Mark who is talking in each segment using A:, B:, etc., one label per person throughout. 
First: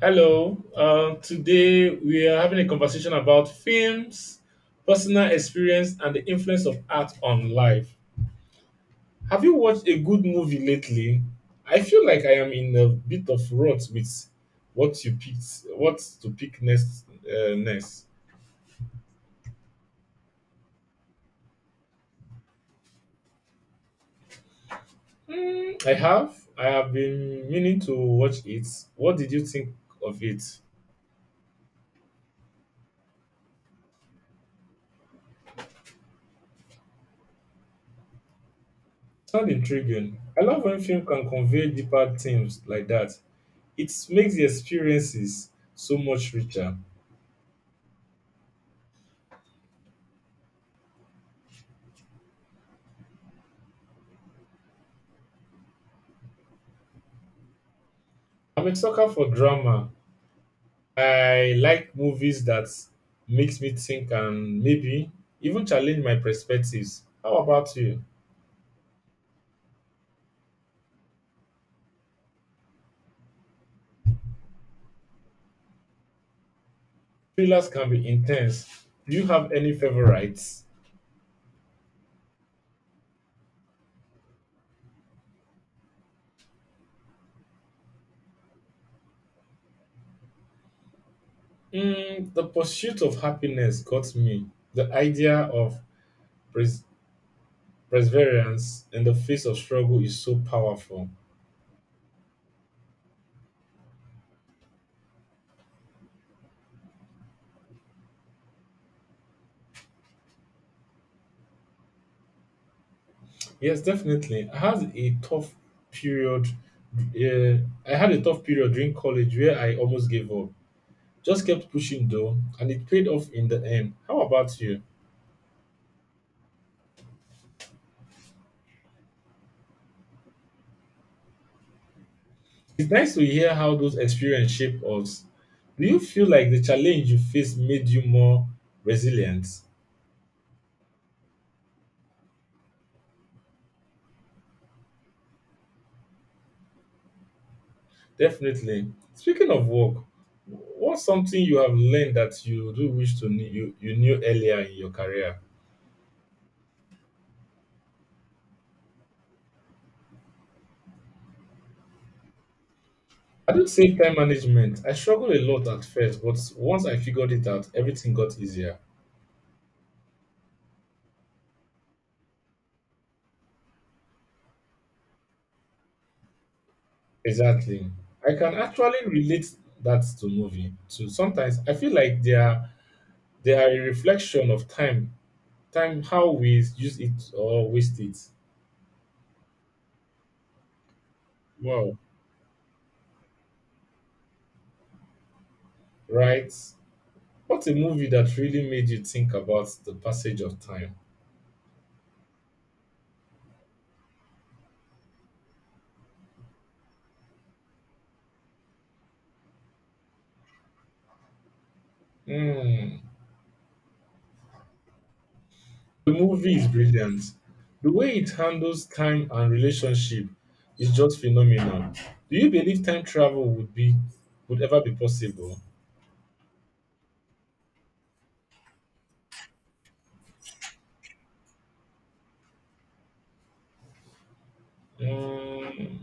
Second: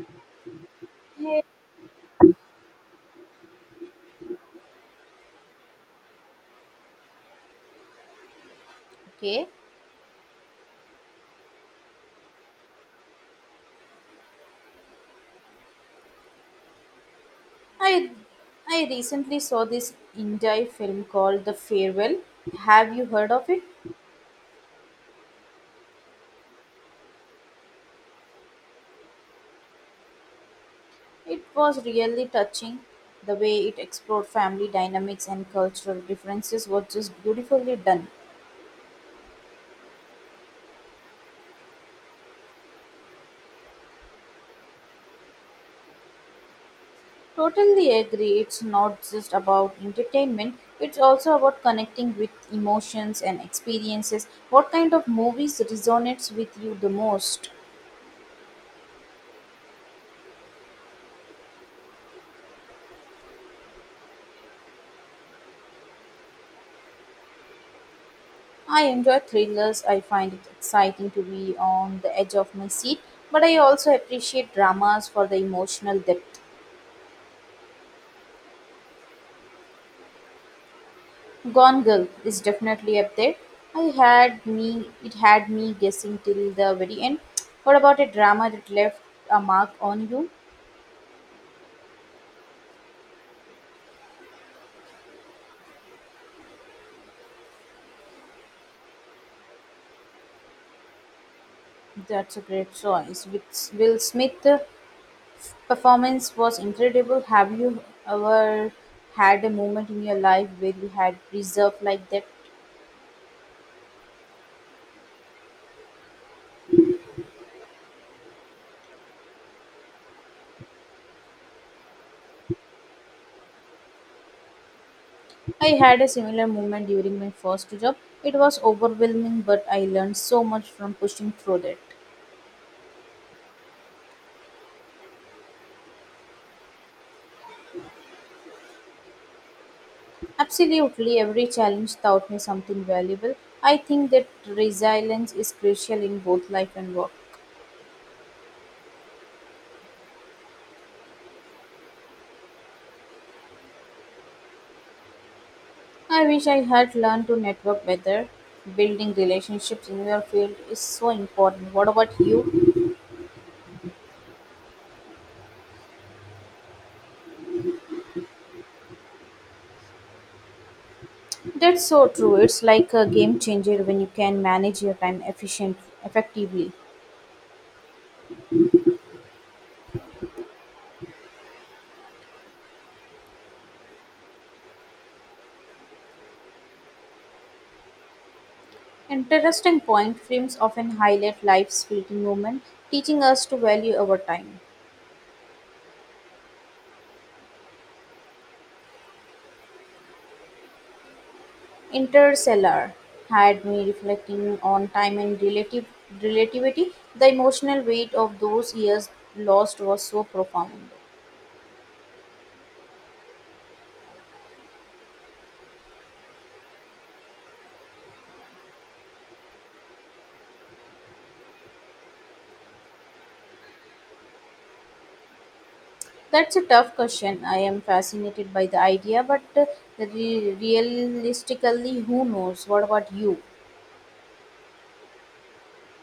A: Hello.
B: Hey.
A: Today we are having a conversation about films, personal experience, and the influence of art on life. Have
B: Okay.
A: you watched a good movie lately? I feel like I am in a bit of rut with what you picked, what to pick next.
B: I I recently saw this Indie film called The Farewell. Have you heard of it?
A: I have. I have been meaning to watch it. What did you think of it?
B: It was really touching. The way it explored family dynamics and cultural differences was just beautifully done.
A: Sound intriguing. I love when film can convey deeper themes like that. It makes the experiences so much richer.
B: Totally agree. It's not just about entertainment. It's also about connecting with emotions and experiences. What kind of movies resonates with you the most?
A: I'm a sucker for drama. I like movies that makes me think and maybe even challenge my perspectives. How about you?
B: I enjoy thrillers. I find it exciting to be on the edge of my seat, but I also appreciate dramas for the emotional depth.
A: Thrillers can be intense. Do you have any favorites?
B: Gone Girl is definitely up there. I had me It had me guessing till the very end. What about a drama that left a mark on you?
A: Mm, the Pursuit of Happiness got me. The idea of pres- perseverance in the face of struggle is so powerful.
B: That's a great choice. With Will Smith, performance was incredible. Have you ever had a moment in your life where you had preserved like that?
A: Yes, definitely. I had a tough period. Uh, I had a tough period during college where I almost gave up. Just kept pushing though, and it paid off in the end. How about you?
B: I had a similar moment during my first job. It was overwhelming, but I learned so much from pushing through it.
A: It's nice to hear how those experiences shape us. Do you feel like the challenge you faced made you more resilient?
B: Absolutely, every challenge taught me something valuable. I think that resilience is crucial in both life and work.
A: Definitely. Speaking of work, what's something you have learned that you do wish to you knew earlier in your career?
B: I wish I had learned to network better. Building relationships in your field is so important. What about you?
A: I do say time management. I struggled a lot at first, but once I figured it out, everything got easier.
B: That's so true. It's like a game changer when you can manage your time effectively.
A: Exactly. I can actually relate that to movie. So sometimes I feel like there are they are a reflection of time, time how we use it or waste it.
B: Interesting point films often highlight life's
A: Wow,
B: fleeting moments, teaching us to value our time.
A: right? What a movie that really made you think about the passage of time.
B: Interstellar had me reflecting on time and relative relativity. The emotional weight of those years lost was so profound.
A: Hmm. The movie is brilliant. The way it handles time and relationship is just phenomenal. Do you believe time travel would be would ever be possible?
B: That's a tough question. I am fascinated by the idea, but realistically, who knows? What about you?
A: Mm,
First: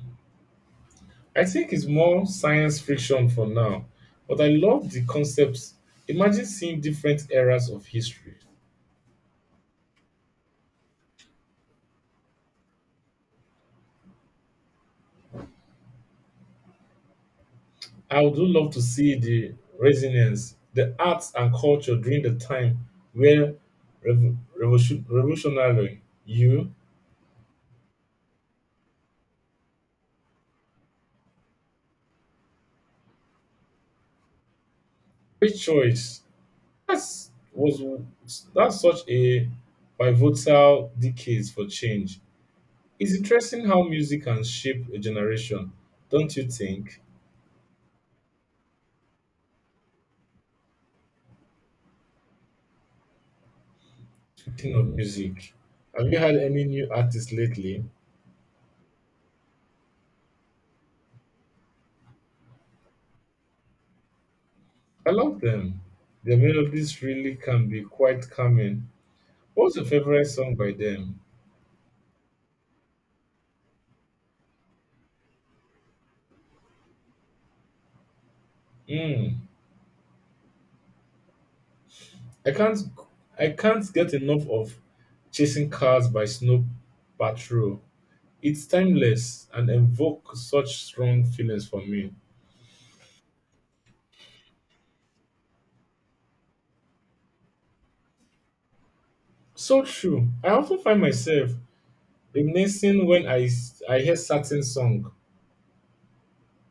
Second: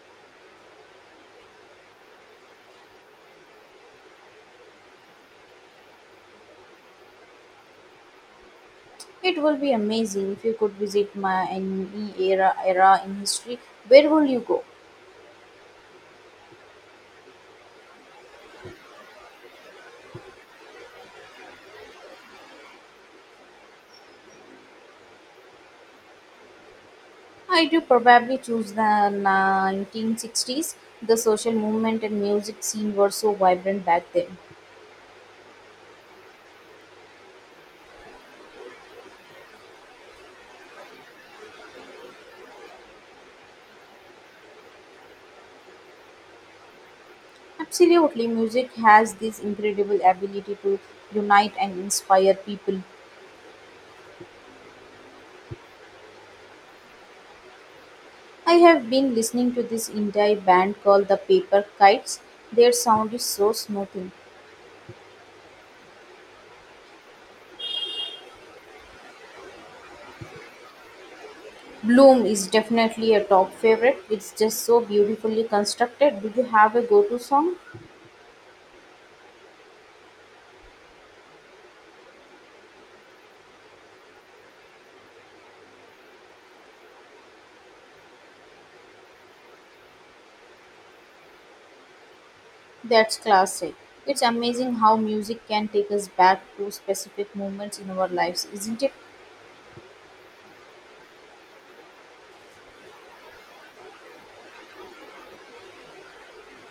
A: I think it's more science fiction for now, but I love the concepts. Imagine seeing different eras of history.
B: It will be amazing if you could visit my any era in history. Where will you go?
A: I would really love to see the resilience, the arts and culture during the time where revolutionary you
B: I do probably choose the 1960s. The social movement and music scene were so vibrant back then.
A: free choice. That's was that's such a pivotal decades for change. It's interesting how music can shape a generation, don't you think?
B: Absolutely, music has this incredible ability to unite and inspire people.
A: Speaking of music, have you had any new artists lately?
B: I have been listening to this indie band called the Paper Kites. Their sound is so smoothing.
A: I love them. Their melodies really can be quite calming. What's your favorite song by them?
B: Bloom is definitely a top favorite. It's just so beautifully constructed. Do you have a go to song?
A: Mm. I can't I can't get enough of Chasing Cars by Snow Patrol. It's timeless and evokes such strong feelings for me.
B: That's classic. It's amazing how music can take us back to specific moments in our lives, isn't it?
A: So true. I often find myself reminiscing when I hear certain song.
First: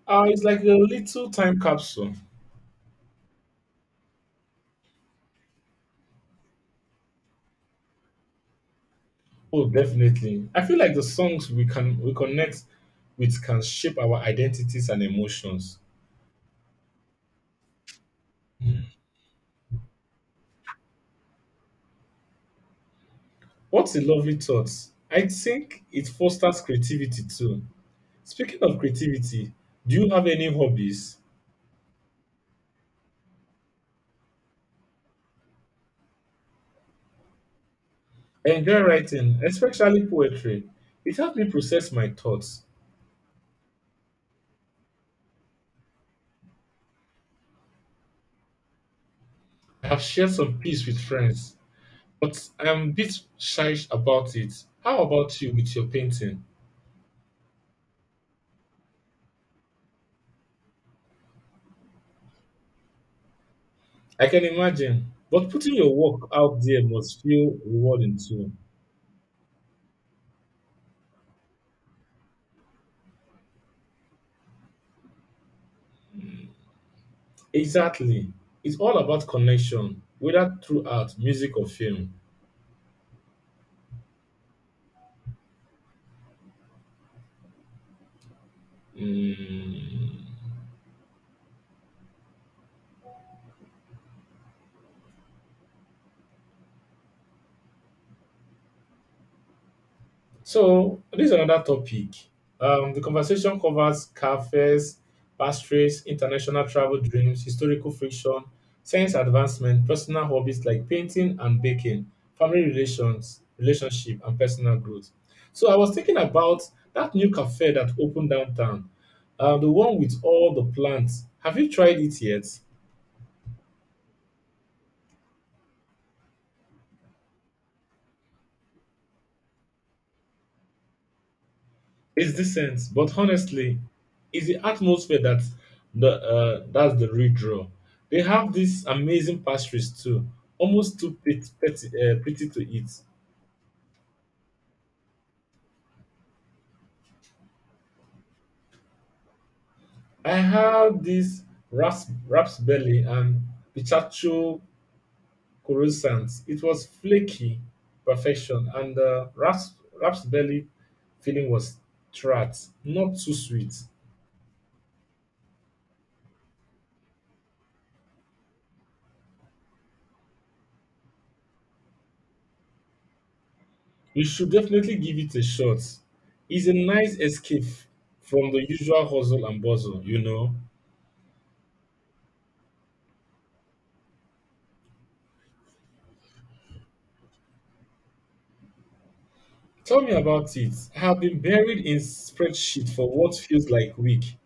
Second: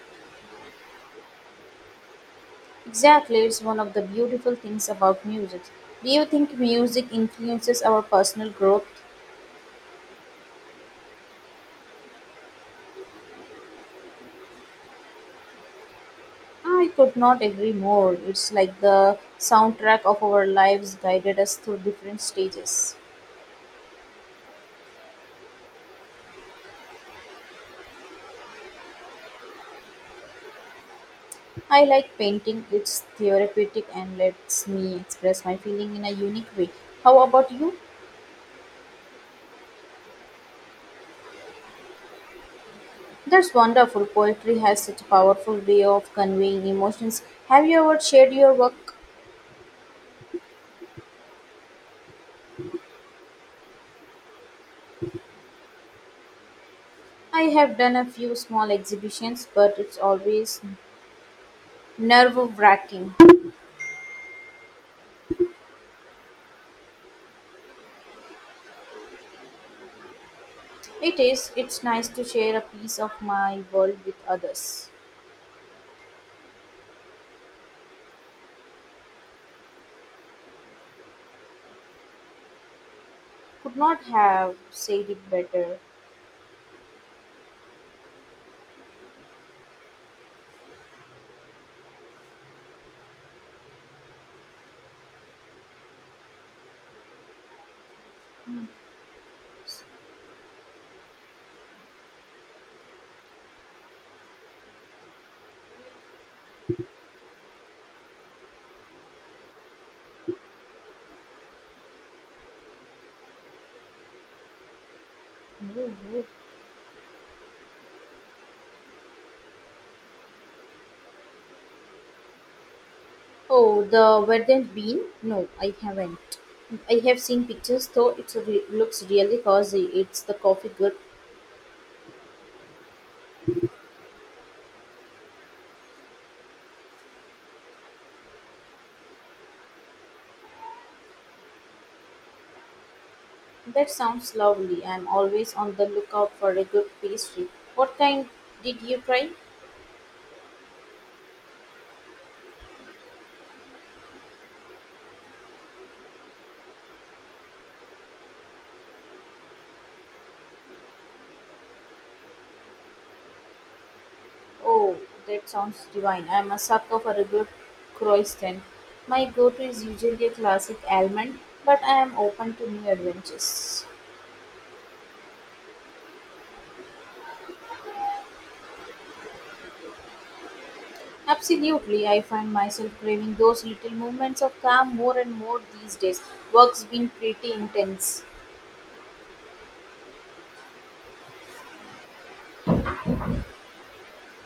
A: It's like a little time capsule.
B: Exactly, it's one of the beautiful things about music. Do you think music influences our personal growth?
A: Oh, definitely. I feel like the songs we connect with can shape our identities and emotions.
B: I could not agree more. It's like the soundtrack of our lives guided us through different stages.
A: What a lovely thought. I think it fosters creativity too. Speaking of creativity, do you have any hobbies?
B: I like painting, it's therapeutic and lets me express my feeling in a unique way. How about you?
A: I enjoy writing, especially poetry. It helps me process my thoughts.
B: That's wonderful. Poetry has such a powerful way of conveying emotions. Have you ever shared your work?
A: I have shared some peace with friends, but I am a bit shy about it. How about you with your painting?
B: I have done a few small exhibitions, but it's always nerve wracking.
A: I can imagine, but putting your work out there must feel rewarding too.
B: It is. It's nice to share a piece of my world with others.
A: Exactly. It's all about connection, whether through art, music, or film.
B: Could not have said it better.
A: Mm. So this is another topic. The conversation covers car fares, pastries, international travel dreams, historical friction, science advancement, personal hobbies like painting and baking, family relations, relationship, and personal growth. So I was thinking about that new cafe that opened downtown, the one with all the plants. Have you tried it yet?
B: Oh, the verdant bean? No, I haven't. I have seen pictures, though it looks really cozy. It's the coffee good?
A: It's decent, but honestly, it's the atmosphere that's the real draw. They have these amazing pastries too, almost too pretty to eat.
B: That sounds lovely. I'm always on the lookout for a good pastry. What kind did you try?
A: I have this raspberry and pistachio croissant. It was flaky perfection, and the raspberry filling was tart, not too sweet.
B: Oh, that sounds divine. I'm a sucker for a good croissant. My go-to is usually a classic almond, but I am open to new adventures.
A: You should definitely give it a shot. It's a nice escape from the usual hustle and bustle.
B: Absolutely, I find myself craving those little moments of calm more and more these days. Work's been pretty intense.
A: Tell me about it. I have been buried in spreadsheet for what feels like week.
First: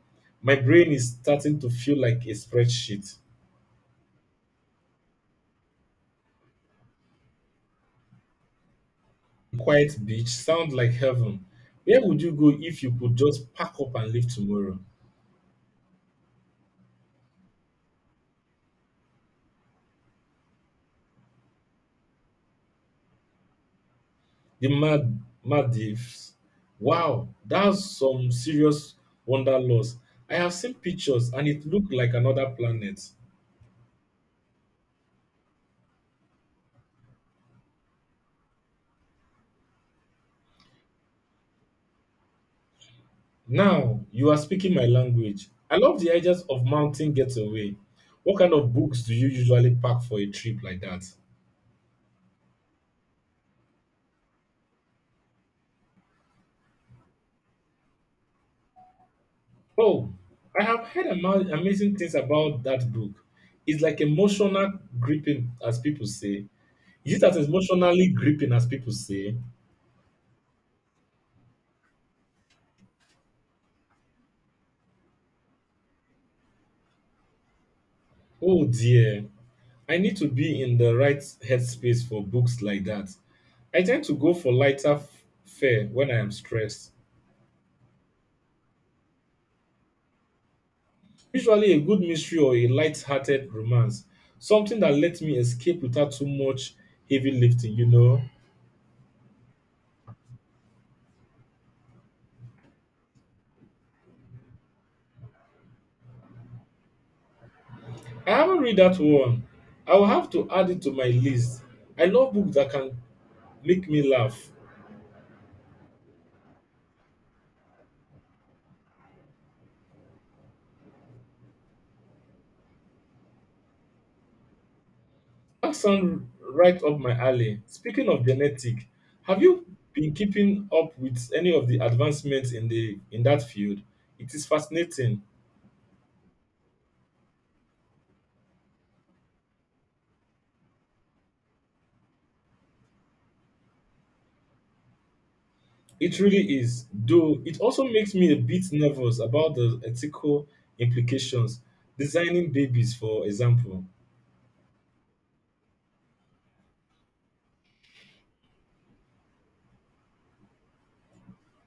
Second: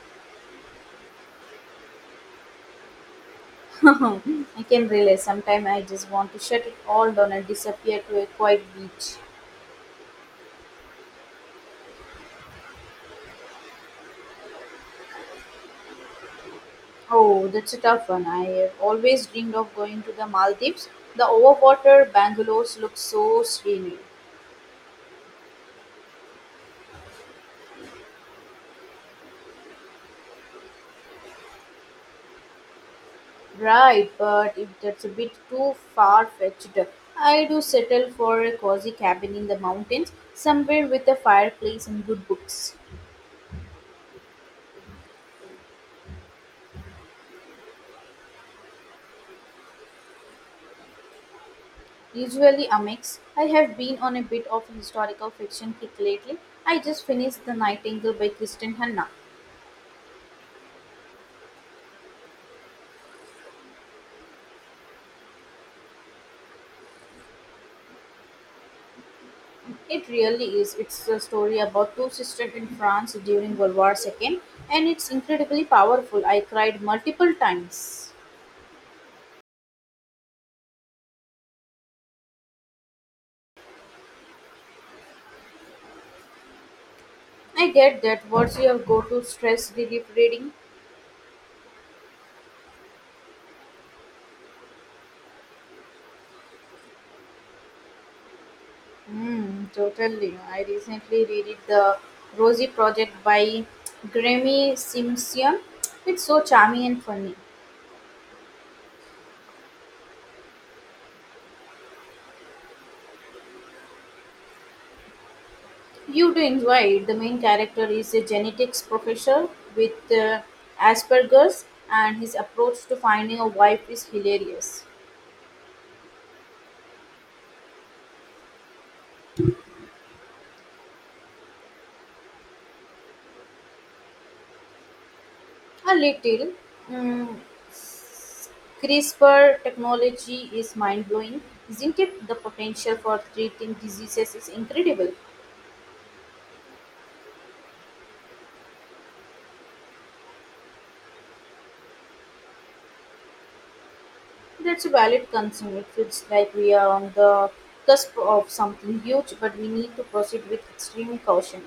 A: My brain is starting to feel like a spreadsheet.
B: I can realize sometimes I just want to shut it all down and disappear to a quiet beach.
A: Quiet beach sounds like heaven. Where would you go if you could just pack up and leave tomorrow?
B: Oh, that's a tough one. I have always dreamed of going to the Maldives. The overwater bungalows look so scenic.
A: The Mad Maldives. Wow, that's some serious wanderlust. I have seen pictures and it looked like another planet.
B: Right, but if that's a bit too far fetched, I do settle for a cozy cabin in the mountains, somewhere with a fireplace and good books.
A: Now you are speaking my language. I love the ideas of mountain getaway. What kind of books do you usually pack for a trip like that?
B: Usually a mix. I have been on a bit of a historical fiction kick lately. I just finished The Nightingale by Kristen Hanna.
A: Oh, I have heard amazing things about that book. It's like emotional gripping, as people say. Is it as emotionally gripping as people say?
B: It really is. It's a story about two sisters in France during World War II, and it's incredibly powerful. I cried multiple times.
A: Oh dear, I need to be in the right headspace for books like that. I tend to go for lighter fare when I am stressed.
B: I get that. What's your go to stress relief reading?
A: Usually a good mystery or a light-hearted romance, something that lets me escape without too much heavy lifting.
B: Hmm, totally. I recently read The Rosie Project by Grammy Simpson. It's so charming and funny.
A: I haven't read that one. I will have to add it to my list. I love books that can make me laugh.
B: You do enjoy it. The main character is a genetics professor with Asperger's, and his approach to finding a wife is hilarious.
A: That sounds right up my alley. Speaking of genetic, have you been keeping up with any of the advancements in the in that field? It is fascinating.
B: A little. Mm, s- CRISPR technology is mind blowing, isn't it? The potential for treating diseases is incredible.
A: It really is, though it also makes me a bit nervous about the ethical implications. Designing babies, for example.
B: That's a valid concern. It feels like we are on the cusp of something huge, but we need to proceed with extreme caution.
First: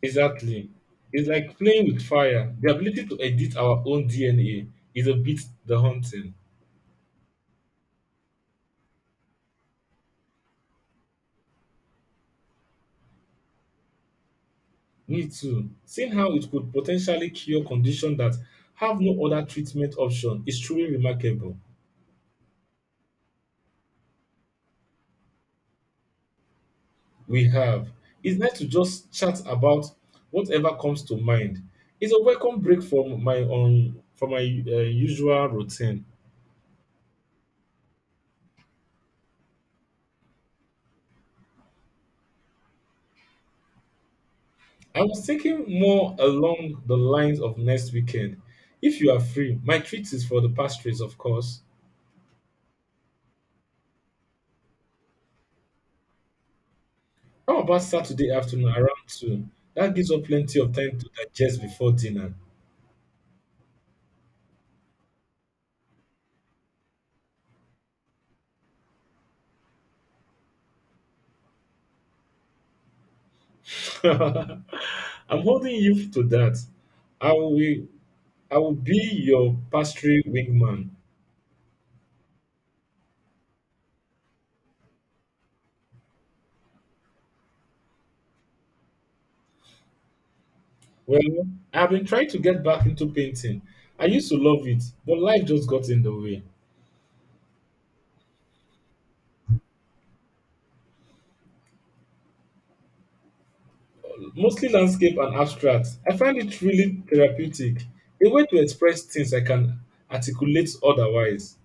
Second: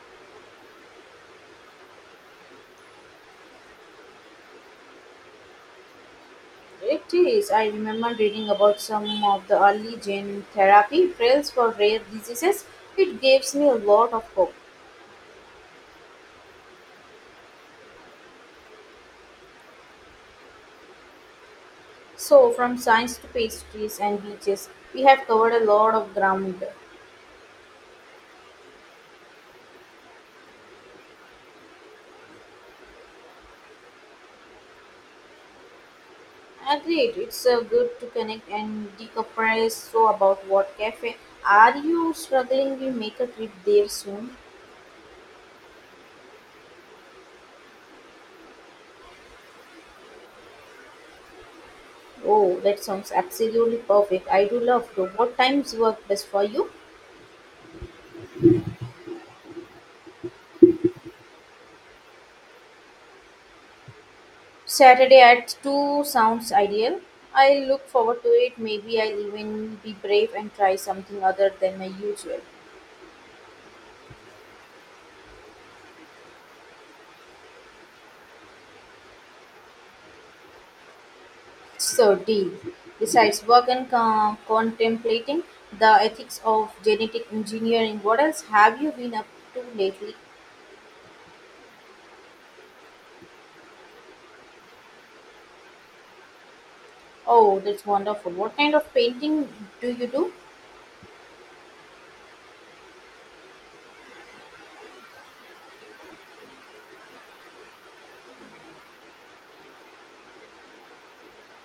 A: Exactly. It's like playing with fire. The ability to edit our own DNA is a bit the haunting.
B: It is. I remember reading about some of the early gene therapy trials for rare diseases. It gives me a lot of hope.
A: Me too. Seeing how it could potentially cure conditions that have no other treatment option is truly remarkable.
B: So, from science to pastries and beaches, we have covered a lot of ground.
A: We have. It's nice to just chat about whatever comes to mind. It's a welcome break from my own from my usual routine.
B: Agreed. It's good to connect and decompress. So, about what cafe are you struggling? We make a trip there soon.
A: I was thinking more along the lines of next weekend. If you are free, my treat is for the pastries, of course.
B: Oh, that sounds absolutely perfect. I do love to. What times work best for you?
A: How about Saturday afternoon around 2? That gives us plenty of time to digest before dinner.
B: Saturday at 2 sounds ideal. I look forward to it. Maybe I'll even be brave and try something other than my usual.
A: I'm holding you to that. I will I will be your pastry wingman.
B: So, deal. Besides work and contemplating the ethics of genetic engineering, what else have you been up to lately?
A: Well, I've been trying to get back into painting. I used to love it, but life just got in the way.
B: Oh, that's wonderful. What kind of painting do you do?
A: Mostly landscape and abstract. I find it really therapeutic, a way to express things I can articulate otherwise.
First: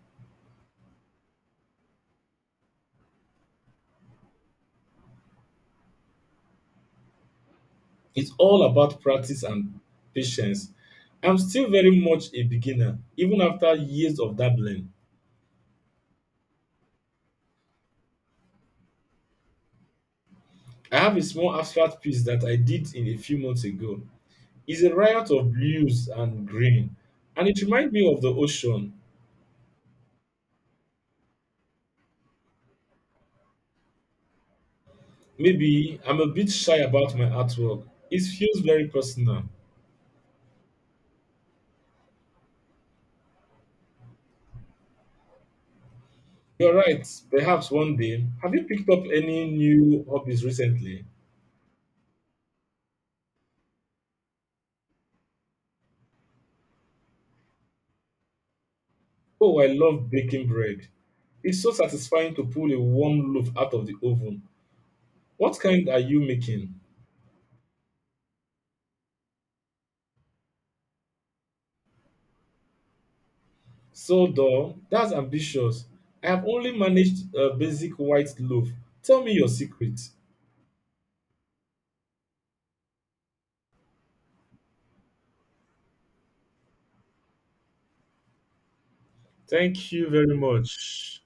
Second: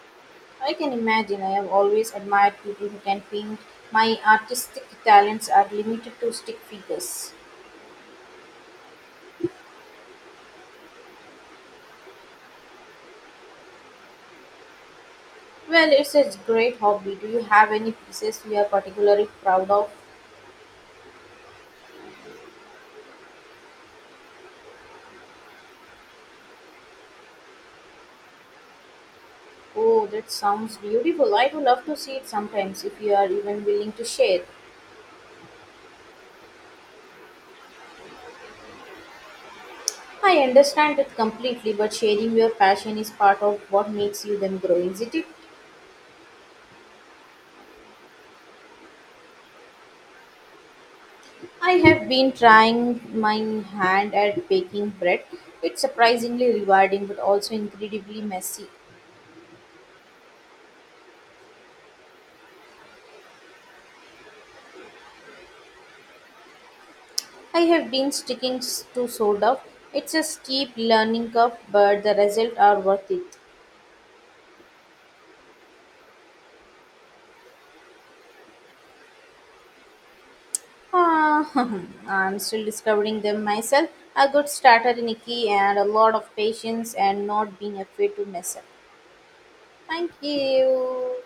B: I can imagine. I have always admired people who can paint. My artistic talents are limited to stick figures.
A: It's all about practice and patience. I'm still very much a beginner, even after years of dabbling.
B: Well, it's a great hobby. Do you have any pieces you are particularly proud of?
A: I have a small abstract piece that I did in a few months ago. It's a riot of blues and green, and it reminds me of the ocean.
B: Oh, that sounds beautiful. I would love to see it sometimes if you are even willing to share.
A: Maybe I'm a bit shy about my artwork. It feels very personal.
B: I understand it completely, but sharing your passion is part of what makes you them grow, isn't it?
A: You're right, perhaps one day. Have you picked up any new hobbies recently?
B: I have been trying my hand at baking bread. It's surprisingly rewarding but also incredibly messy.
A: Oh, I love baking bread. It's so satisfying to pull a warm loaf out of the oven. What kind are you making?
B: I have been sticking to sourdough. It's a steep learning curve, but the results are worth it.
A: So, though, that's ambitious. I have only managed a basic white loaf. Tell me your secret.
B: Ah, I'm still discovering them myself. A good starter in a key and a lot of patience and not being afraid to mess up.
A: Thank you
B: Thank
A: very much.
B: you.